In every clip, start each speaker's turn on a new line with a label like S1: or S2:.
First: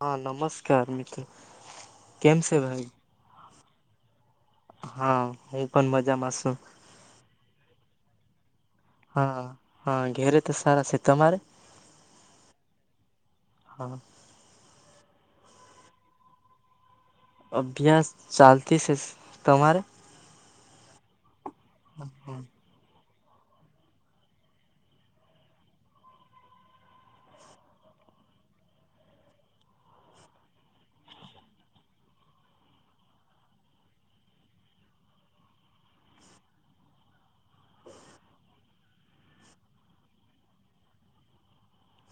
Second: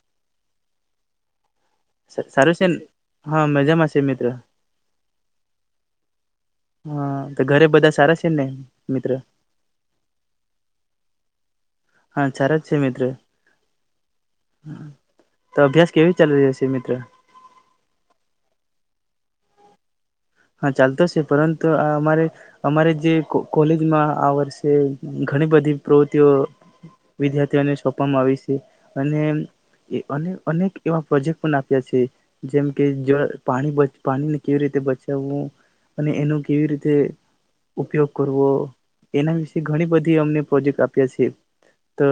S1: હા, નમસ્કાર મિતુલ.
S2: સ સારૂ સેન. હા, મજામાં સે, મિત્ર.
S1: હા, એ પન મજામાં સું.
S2: તેન્ને
S1: હા, હા, ઘેરે તો સારા સે, તમારે.
S2: હા, ચાર જ છે મિત્ર. હ.
S1: હા
S2: તો અભ્યાસ કેવી ચાલી રહ્યો સે મિત્ર.
S1: અભ્યાસ ચાલતી સેસ તમારે?
S2: હા, ચાલતો સે, પરંતુ આ અમારે અમારે જે કો કોલેજમાં આ વર્ષે ઘણી બધી પ્રવૃત્તિઓ વિદ્યાર્થીઓને સોંપવામાં આવી સે, અને એમ એ અને અનેક એવા પ્રોજેક્ટ પન આપ્યા છે, જેમ કે જળ પાણી બચ પાણીને કેવી રીતે બચ અને અને એનો કેવી રીતે ઉપયોગ કરવો. એના વિશે ઘણી બધી અમને પ્રોજેક્ટ આપ્યા સે, તો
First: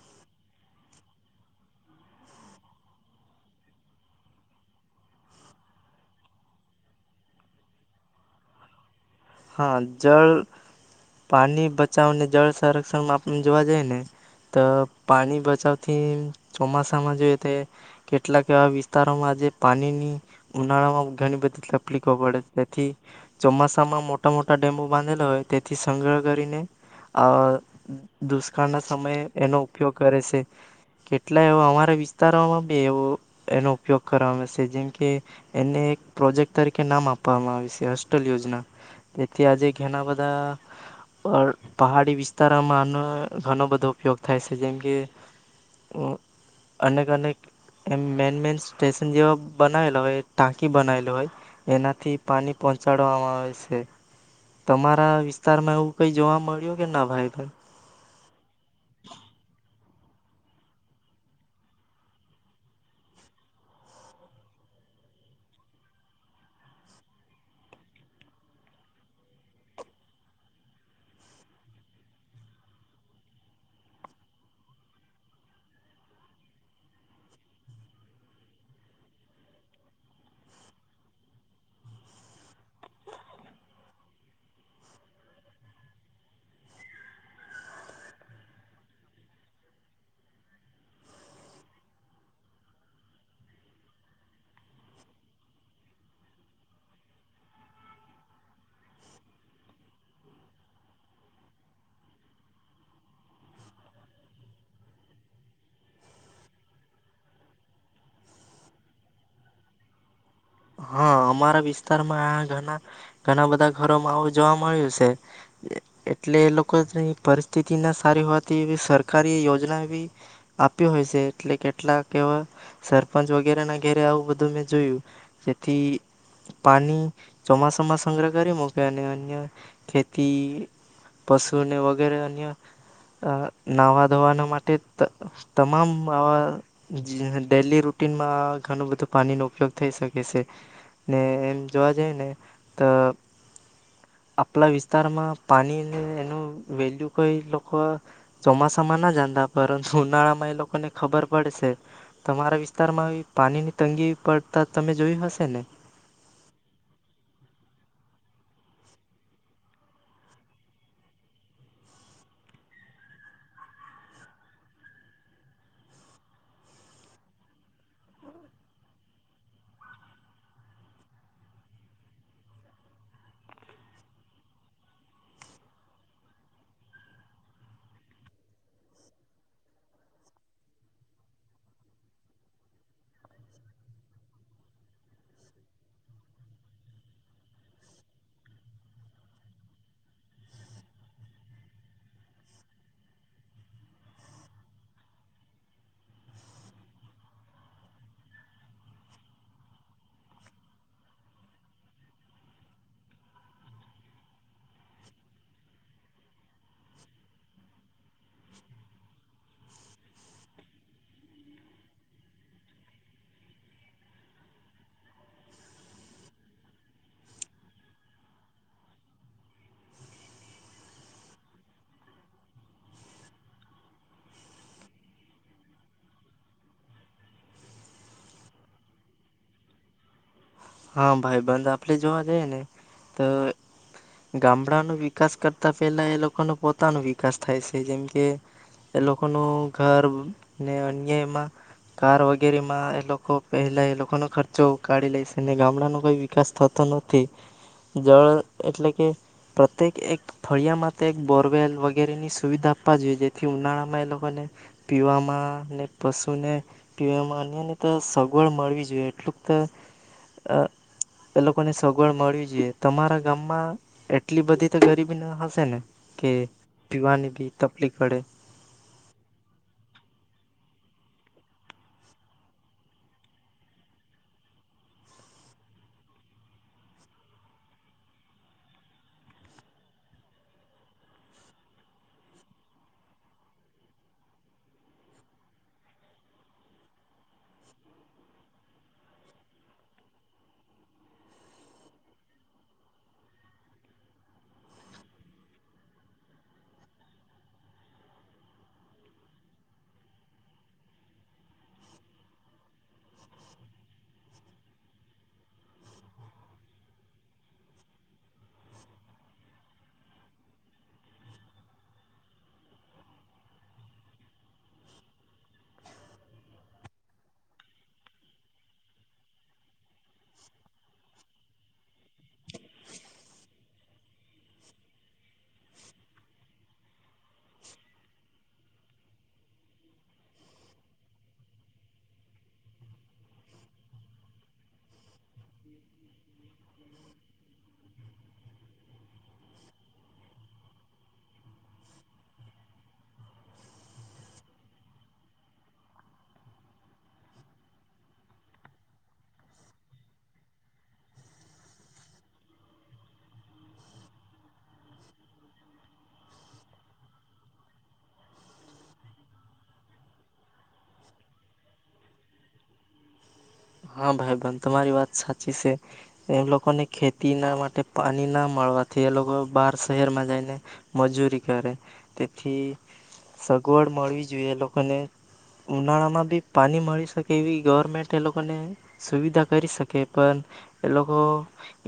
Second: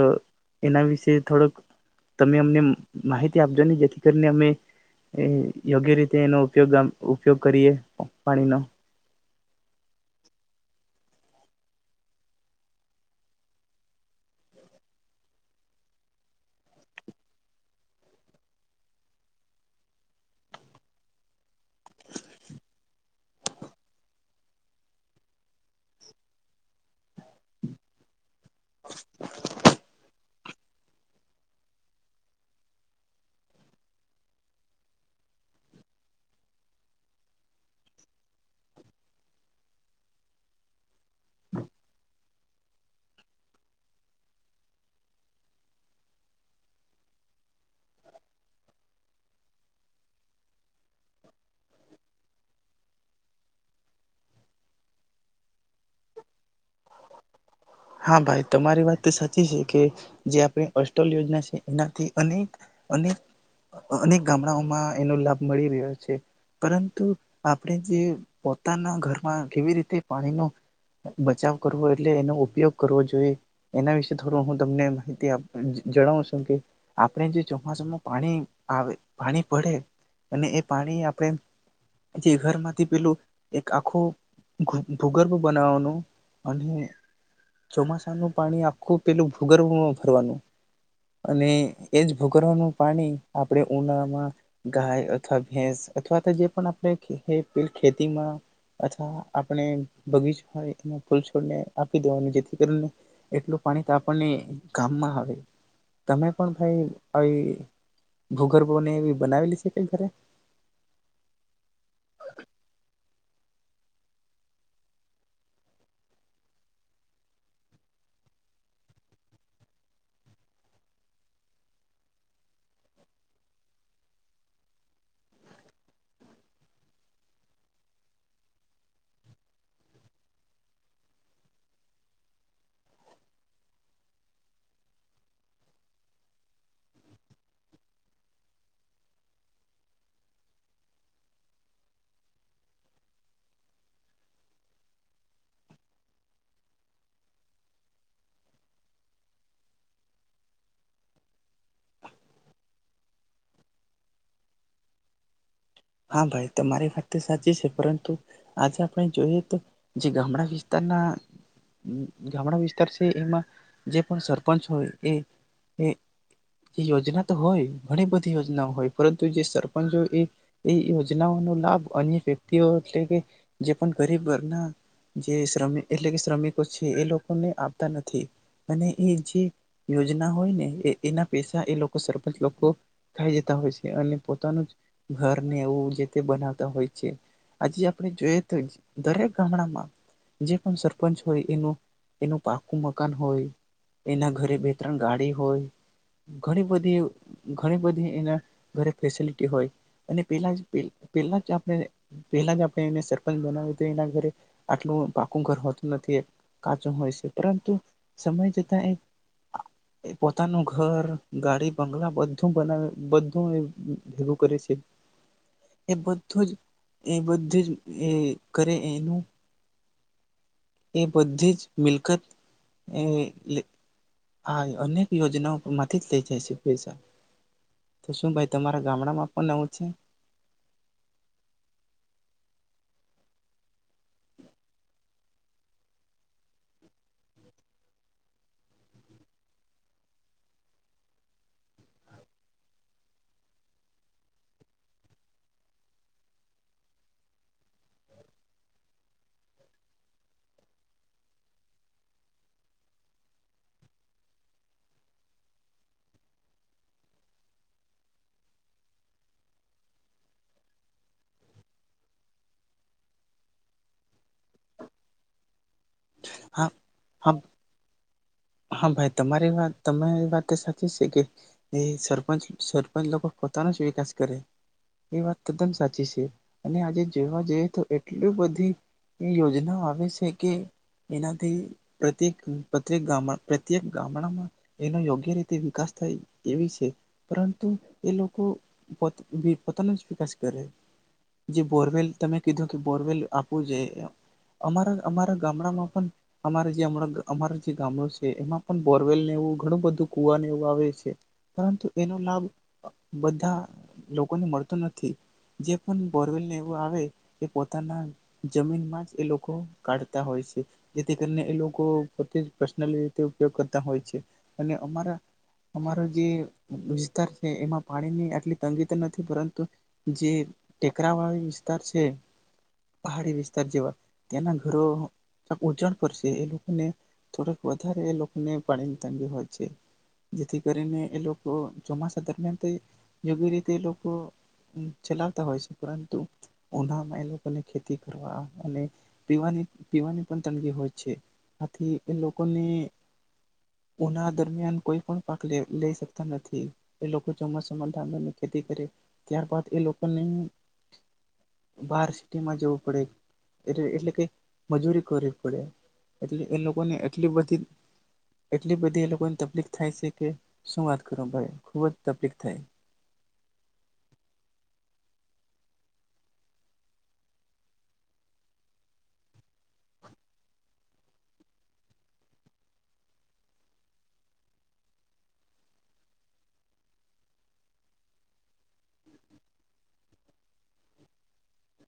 S2: એના વિશે થોડોક તમે અમને માહિતી આપજો ને જેથી કરીને અમે યોગ્ય રીતે એનો ઉપયોગ આમ ઉપયોગ કરીએ. પાણીનો
S1: હા, જલ પાની બચાવને જળ સંરક્ષણમાં આપને જોવા જઈએ ને તો પાની બચાવથી ચોમાસામાં જોઈએ તે એ કેટલાક એવા વિસ્તારોમાં આજે પાનીની ઉનાળામાં ઘણી બધી તકલીફો પડે તેથી ચોમાસામાં મોટ ટા મોટા ડેમો બાંધેલા હોય તેથી સંગ્રહ કરીને આઅ દુષ્કાળના સમયે એનો ઉપયોગ કરે સે, કેટલાય એવા અમારા વિસ્તારોમાં બી એવો એનો ઉપયોગ કરવામાં સે, જેમ કે એમને એક પ્રોજેક્ટ તરીકે નામ આપવામાં આવે સે, હોસ્ટેલ યોજના જેથી આજે ઘના બધા પહ પહાડી વિસ્તારોમાં આનો ધનો બધો ઉપયોગ થાય સે, જેમ કે અનેક અનેક એમ મેન મેન સ્ટેશન જેવા બનાવેલા હોય ટાંકી બનાવેલી હોય, એનાથી પાની પહોંચાડવામાં આવે સે. તમારા વિસ્તારમાં એવું કઈ જોવા મળ્યું કે ના ભાઈ
S2: હા, ભાઈ તમારી વાત સાચી છે, કે જે આપણી અસ્ટલ યોજના સે એનાથી અનેક અનેક અનેક ગામડાઓમાં એનો લાભ મળી રહ્યો છે, પરંતુ આપડે જે પોતાના ઘરમાં કેવી રીતે પાણીનો બચાવ કરવો એટલે એનો ઉપયોગ કરવો જોઈએ. એના વિશે થોડું હું તમને માહિતી આપું જ જણાવું શું કે આપણે જે ચોમાસામાં પાણી આવે પાણી પડે અને એ પાણી આપણે જે ઘરમાંથી પેલું એક આખું [unintelligible] ભૂગર્ભ બનાવવાનું અને ચોમાસાનું પાણી આખું પેલું ભૂગર્ભમાં ભરવાનું અને એજ ભૂગર્ભનું પાણી આપડે ઉનાળામાં ગાય અથવા ભેંસ અથવા તો જે પણ આપણે ખેતી ખેતીમાં અથવા આપણે બગીચા હોય એ ફૂલછોડને આપી દેવાનું જેથી એટલું એટલું પાણી તો આપણને ગામમાં આવે. તમે પણ ભાઈ આવી ભૂગર્ભોને એવી બનાવેલી સે, કઈ ઘરે?
S1: હા, અમારા વિસ્તારમાં ઘના ઘના બધા ઘરોમાં આવું જોવા મળ્યું સે, એટલે એ લોકોની પરિસ્થિતિ ના સારી હોવાથી એવી સરકારી યોજના બી આપી હોય સે, એટલે કેટલાક એવા સરપંચ વગેરેના ઘેરે આવું બધું મેં જોયું જેથી પાની ચોમાસામાં સંગ્રહ કરી મૂકે અને અન્ય ખેતી પશુને વગેરે અન્ય અ નાહવા ધોવાના માટે ત તમામ આવા જી ડેલી રૂટીનમાં ઘનુ બધું પાનીનો ઉપયોગ થઈ શક એ સે ને એમ જોવા જઈ ને તો આપલા વિસ્તારમાં પાનીને એનું વેલ્યુ કોઈ લોકો ચોમાસામાં ના જાનતા પરંતુ ઉનાળામાં એ લોકોને ખબર પડશે. તમારા વિસ્તારમાં એવી પાનીની તંગી પડતા તમે જોયું હશે ને.
S2: હા, ભાઈ તમારી વાત તો સાચી સે, પરંતુ આજે આપણે જોઈએ તો જે ગામડા વિસ્તારના ગામડા વિસ્તાર છે, એમાં જે પણ સરપંચ હોય એ એ યોજના તો હોય ઘણી બધી યોજનાઓ હોય પરંતુ જે સરપંચ હોય એ એ યોજનાઓનો લાભ અન્ય વ્યક્તિઓ એટલે કે જે પન ગરીબ વર્ગના જે શ્રમી એટલે કે શ્રમિકો છે એ લોકોને આપતા નથી. અને એ જે યોજના હોય ને એ એના પૈસા એ લોકો સરપંચ લોકો ખાઈ જતા હોય સે, અને પોતાનું જ ઘર ને એવું જે તે બનાવતા હોય છે. આજે આપને જોઈએ તો દરેક ગામડામાં જે પન સરપંચ હોય એનું એનું પાકું મકાન હોય, એના ઘરે બે ત્રણ ગાડી હોય, ઘણી બધી ઘણી બધી એના ઘરે ફેસિલિટી હોય. અને પેલા જ પેલ પેલા જો આપણે પેલા જો આપણે એને સરપંચ બનાવીએ તો એના ઘરે આટલું પાકું ઘર હોતું નથી, કાચું હોય સે, પરંતુ સમય જતા એ પોતાનું ઘર, ગાડી, બંગલા બધું બનાવે બધું ભેગું કરે સે. એ બધું જ એ બધું જ એ કરે એનું એ બધી જ મિલકત એ લે આ અનેક યોજનાઓ માંથી જ લઇ જાય છે પૈસા. તો શું ભાઈ તમારા ગામડામાં પન આવું છે?
S1: હા, ભાઈબંધ આપલે જોવા જઈએ ને તો ગામડાનો વિકાસ કરતા પેલા એ લોકો ન પોતાનો વિકાસ થાય સે. જેમ કે, એ લોકોનું ઘર ને અન્ય એમાં કાર વગેરેમાં એ લોકો પહેલા એ લોકોનો ખર્ચો કઢી લે સ અને ગામડાનો કોઈ વિકાસ થતો નથી. જળ એટલે કે પ્રત્યેક એક ફળિયામાં તો એક બોરવેલ વગેરેની સુવિધા આપા જોઈએ જેથી ઉનાળામાં એ લોકોને પીવામાં ને પશુને પીવામાં અન્યને તો સગવડ મળવી જોઈએ એટલુંક ત અ એ લોકોન સગવડ મળવી જોઈએ. તમારા ગામમાં એટલી બધી તો ગરીબી ન હશે ને? કે
S2: હા હા
S1: પીવાની બી તફલીક પડે.
S2: હા, ભાઈ તમારી વાત તમે એ વાત સાચી સે કે એ સરપંચ સરપંચ લોકો પોતાનો જ વિકાસ કરે. એ વાત તદ્દન સાચી છે. અને આજે જોવા જોઈએ તો એટલી બધી એ યોજનાઓ આવે છે કે એનાથી પ્રત્યેક પ્રત્યેક ગામડા પ્રત્યેક ગામડામાં એનો યોગ્ય રીતે વિકાસ થાય એવી છે. પરંતુ એ લોકો પોત-ભી-પોતાનો જ વિકાસ કરે. જે બોરવેલ તમે કીધુંતું બોરવેલ આપવું જોઈએ. અમારા અમારા ગામડામાં પણ અમારા જે હમડે અમારે જે ગામડું સે એ એમાં પણ બોરવેલને એવું ઘણું બધું કુવાને એવું આવે છે. પરંતુ એનો લાભ બધા લોકોને મળતો નથી. જે પણ બોરવેલને એવું આવે એ પોતાના જમીનમાં જ એ લોકો કાઢતા હોય છે. જેથી કરીને એ લોકો પોતે પર્સનલી તે ઉપયોગ કરતા હોય છે અને અમારા અમારો જે વિસ્તાર છે એમાં પાણીની આટલી તંગી તો નથી પરંતુ જે ટેકરાવાળી વિસ્તાર છે, પહાડી વિસ્તાર જેવા એના ઘરો ઉજણ પર છે એ લોકોને થોડાક વધ ધારે એ લોકોને પાણીની તંગી હોય છે. જેથી કરીને એ લોકો ચોમાસા દરમિયાન ત યોગ્ય રીતે એ લોકો ચલાવતા હોય છે. પરંતુ ઉનાળમાં એ લોકોને ખેતી કરવા અને પીવાની પીવાની પણ તંગી હોય છે. આથી એ લો કોની ઉનાળ દરમિયાન કોઈ પણ પાક લેઈ-લઈ શકતા નથી. એ લોકો ચોમાસામાં ડાંગરની ખેતી કરે ત્યારબદ એ લોકોને બાર સિટીમાં જવું પડે. એટલે એટલે કે મજૂરી કરવી પડેએટલે એ લોકોને એટ બધી એટલી બધી એ લોકોને તફલીક થાય છે કે શું વાત કરો ભાઈ ખૂબ જ તફલીક થાય.
S1: હા ભાઈબંધ તમારી વાત સાચી સે. એમ લોકોને ખેતીના માટે પણી ના મળવાથી એ લોકો બાર શહેરમાં જઈને મજૂરી કરે. તેથી સગવડ મળવી જોઈએ એ લોકોને ઉનાળામાં બી પાણી મળી શકે એવી ગવર્મેન્ટ એ લો લોકોને સુવિધા કરી શકે પણ એ લોકો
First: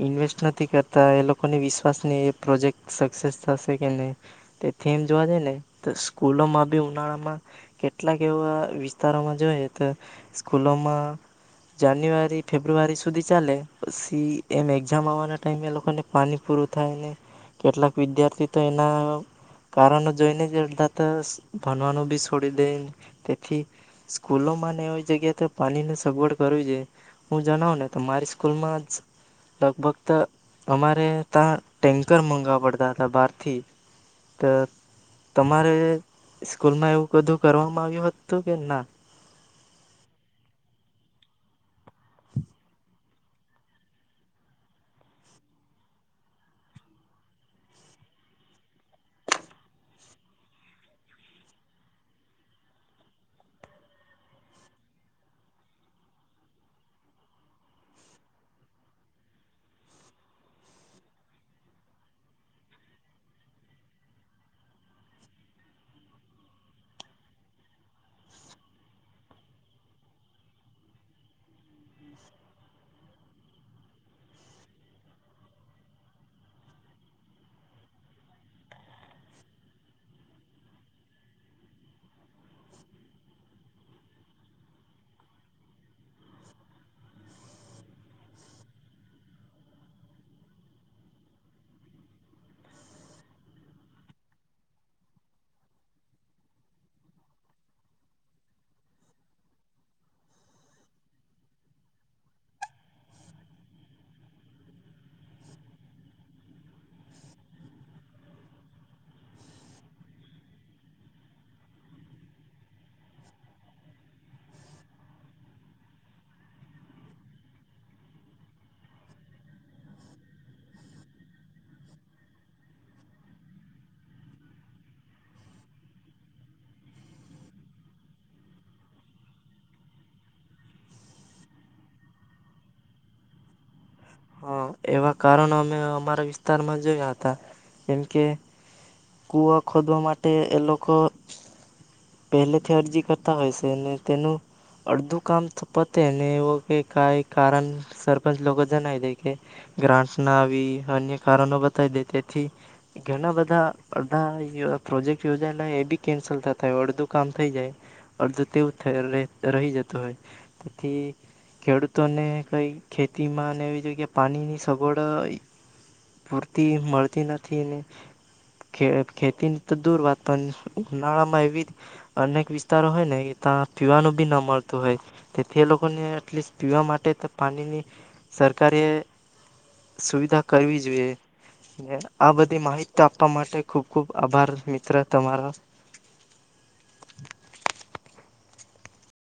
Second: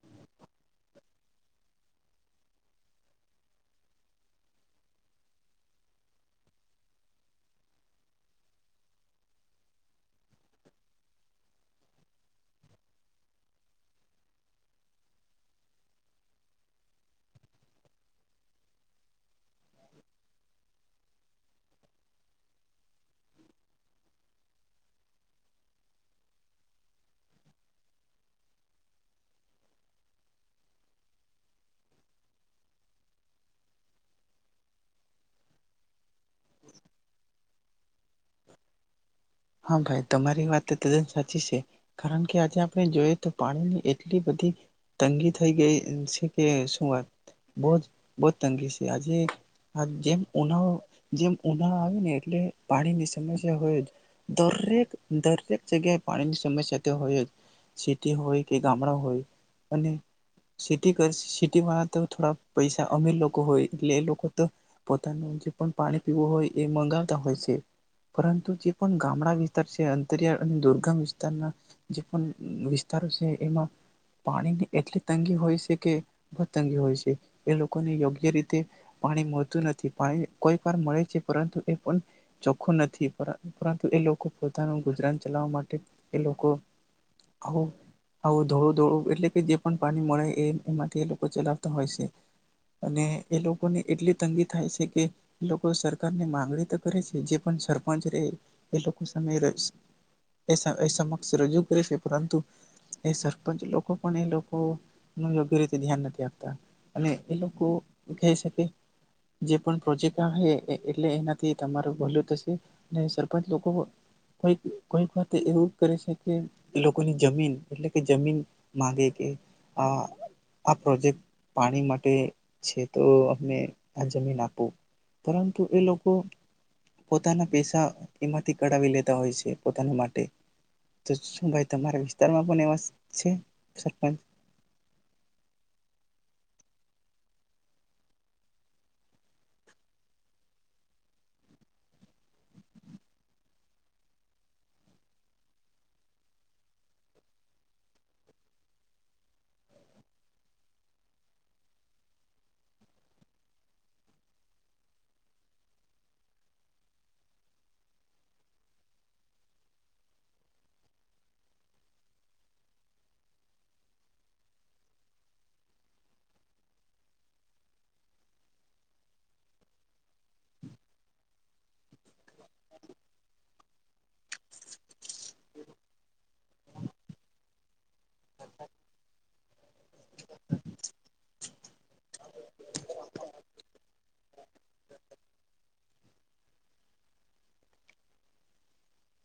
S1: ઇન્વેસ્ટ નથી કરતા એ લોકોની વિશ્વાસ ની એ પ્રોજેક્ટ સક્સેસ થશે કે નહીં. તેથી એમ જોવા જઈ ને તો સ્કૂલોમાં બી ઉનાળામાં કેટલાક એવા વિસ્તારોમાં જોઈએ તો સ્કૂલોમાં જાન્યુઆરી ફેબ્રુઆરી સુધી ચાલે પસી એમ એક્ઝામ આવવાના ટાઈમે એ લોકોને પાણી પૂરું થાય ને કેટલાક વિદ્યાર્થી તો એના કારણો જોઈને જ અલધા તો ભનવાનું બી સોડી દે. તેથી સ્કૂલોમાંને એવી જગ્યા તો પાણીન સુવિ સગવડ કરવી જોઈએ. હું જણાવ ને તો મારી સ્કૂલમાં જ લગભગ ત અમારે તાં ટેન્ક મંગાવા પડતા હતા બહારથી ત તમારે સ્કૂલમાં એવું બધું કરવામાં આવ્યું હતું કે ના?
S2: હા, ભાઈ તમારી વાત ત તદ્દન સાચી છે. કારણ કે આજે આપણે જોઈએ તો પાણીની એટલી બધી તંગી થઈ ગઈ છે કે શું વાત બહોજ બહોજ તંગી છે. આજે આજ જેમ ઉનાળો જેમ ઉનાળો આવે ને એટલે પાણીની સમસ્યા હોય જ. દરેક દરેક જગ્યાએ પાણીની સમસ્યા તો હોય જ. સિટી હોય કે ગામડા હોય અને સિટી કર સિટીવાળા તો થોડા પૈસા અમીર લોકો હોય એટલે એ લોકો તો પોતાનું જે પણ પાણી પીવું હોય એ મંગાવતા હોય છે. પરંતુ જે પણ ગામડા વિસ્તાર છે અંતરિયાળ અને દુર્ગમ વિસ્તારના જે પણ વિસ્તારો છે એમાં પાણીની એટલી તંગી હોય છે કે બો જ તંગી હોય છે. એ લોકોને યોગ્ય રીતે પાણી મળતું નથી. પાણી કોઈ વાર મળે છે પરંતુ એ પણ ચોખ્ખું નથી. પરંતુ એ લોકો પોતાનું ગુજરાન ચલાવવા માટે એ લોકો આવું આવું ધોડું ધોડું એટલે કે જે પણ પાણી મળે એ એમાંથી એ લોકો ચલાવતા હોય છે અને એ લોકોને એટલી તંગી થાય છે કે એ લોકો સરકારની માંગણી તો કરે છે જે પણ સરપંચ રે એ લોકો સામે રસ એ એ સમક્ષ રજૂ કરે છે પરંતુ એ સરપંચ લોકો પણ એ લોકોનું યોગ્ય રીતે નિહાર નથી આપતા અને એ લોકો કેય સે કે જે પણ પ્રોજેક્ટ આવહે એટ-એટલે એનાથી તમારું ભલું થશે. લોકો કોઈક વાત એવું જ કરે છે કે એ લોકોની જમીન એટલે કે જમીન માંગે કે આ આ પ્રોજેક્ટ પાણી માટે છે તો અમે આ જમીન આપો પરંતુ એ લોકો પોતાના પેસા એમાંથી કઢાવી લેતા હોય છે, પોતાના માટે. તો શું ભાઈ તમારા વિસ્તારમાં પણ એવા સ છે સરપંચ
S1: હન, એવા કારણ અમે અમારા વિસ્તા - વિસ્તારમાં જોયા હતા. એમ કે, કૂવા ખોદવા માટે એ લોકો પહેલેથી અરજી કરતા હોય સે ને તેનું અડધું કામ ત પતે ને એવું કે કાંઈ કારણ સરપંચ લોકો જણાઈ દે કે ગ્રાન્ટ ના આવી અન્ય કારણો બતાઈ દે તેથી ઘણા બધા અડધા પ્રોજેક્ટ યોજાયેલા એ બી કેન્સલ થા યો અડધું કામ થઈ જાય અડધું તેવું થયેલ રેહ રહી જતું હોય. તેથી ખેડૂતોને કઈ ખેતીમાં ને એવી જગ્યાએ પાણીની સગવડ પૂરતી મળતી નથી ને ખે-ખેતીન તો દૂર વાત પણ ઉનાળામાં વિવિધ અનેક વિસ્તારો હોય ને તાં પીવાનું બી ન મળતું હોય. તેથી તે લોકોને એટલીસ્ટ પીવા માટે ત પાણીની સરકારે સુવિધા કરવી જોઈએ ને આ બધી માહિતી આપવા માટે ખૂબ ખૂબ આભાર મિત્ર તમારો.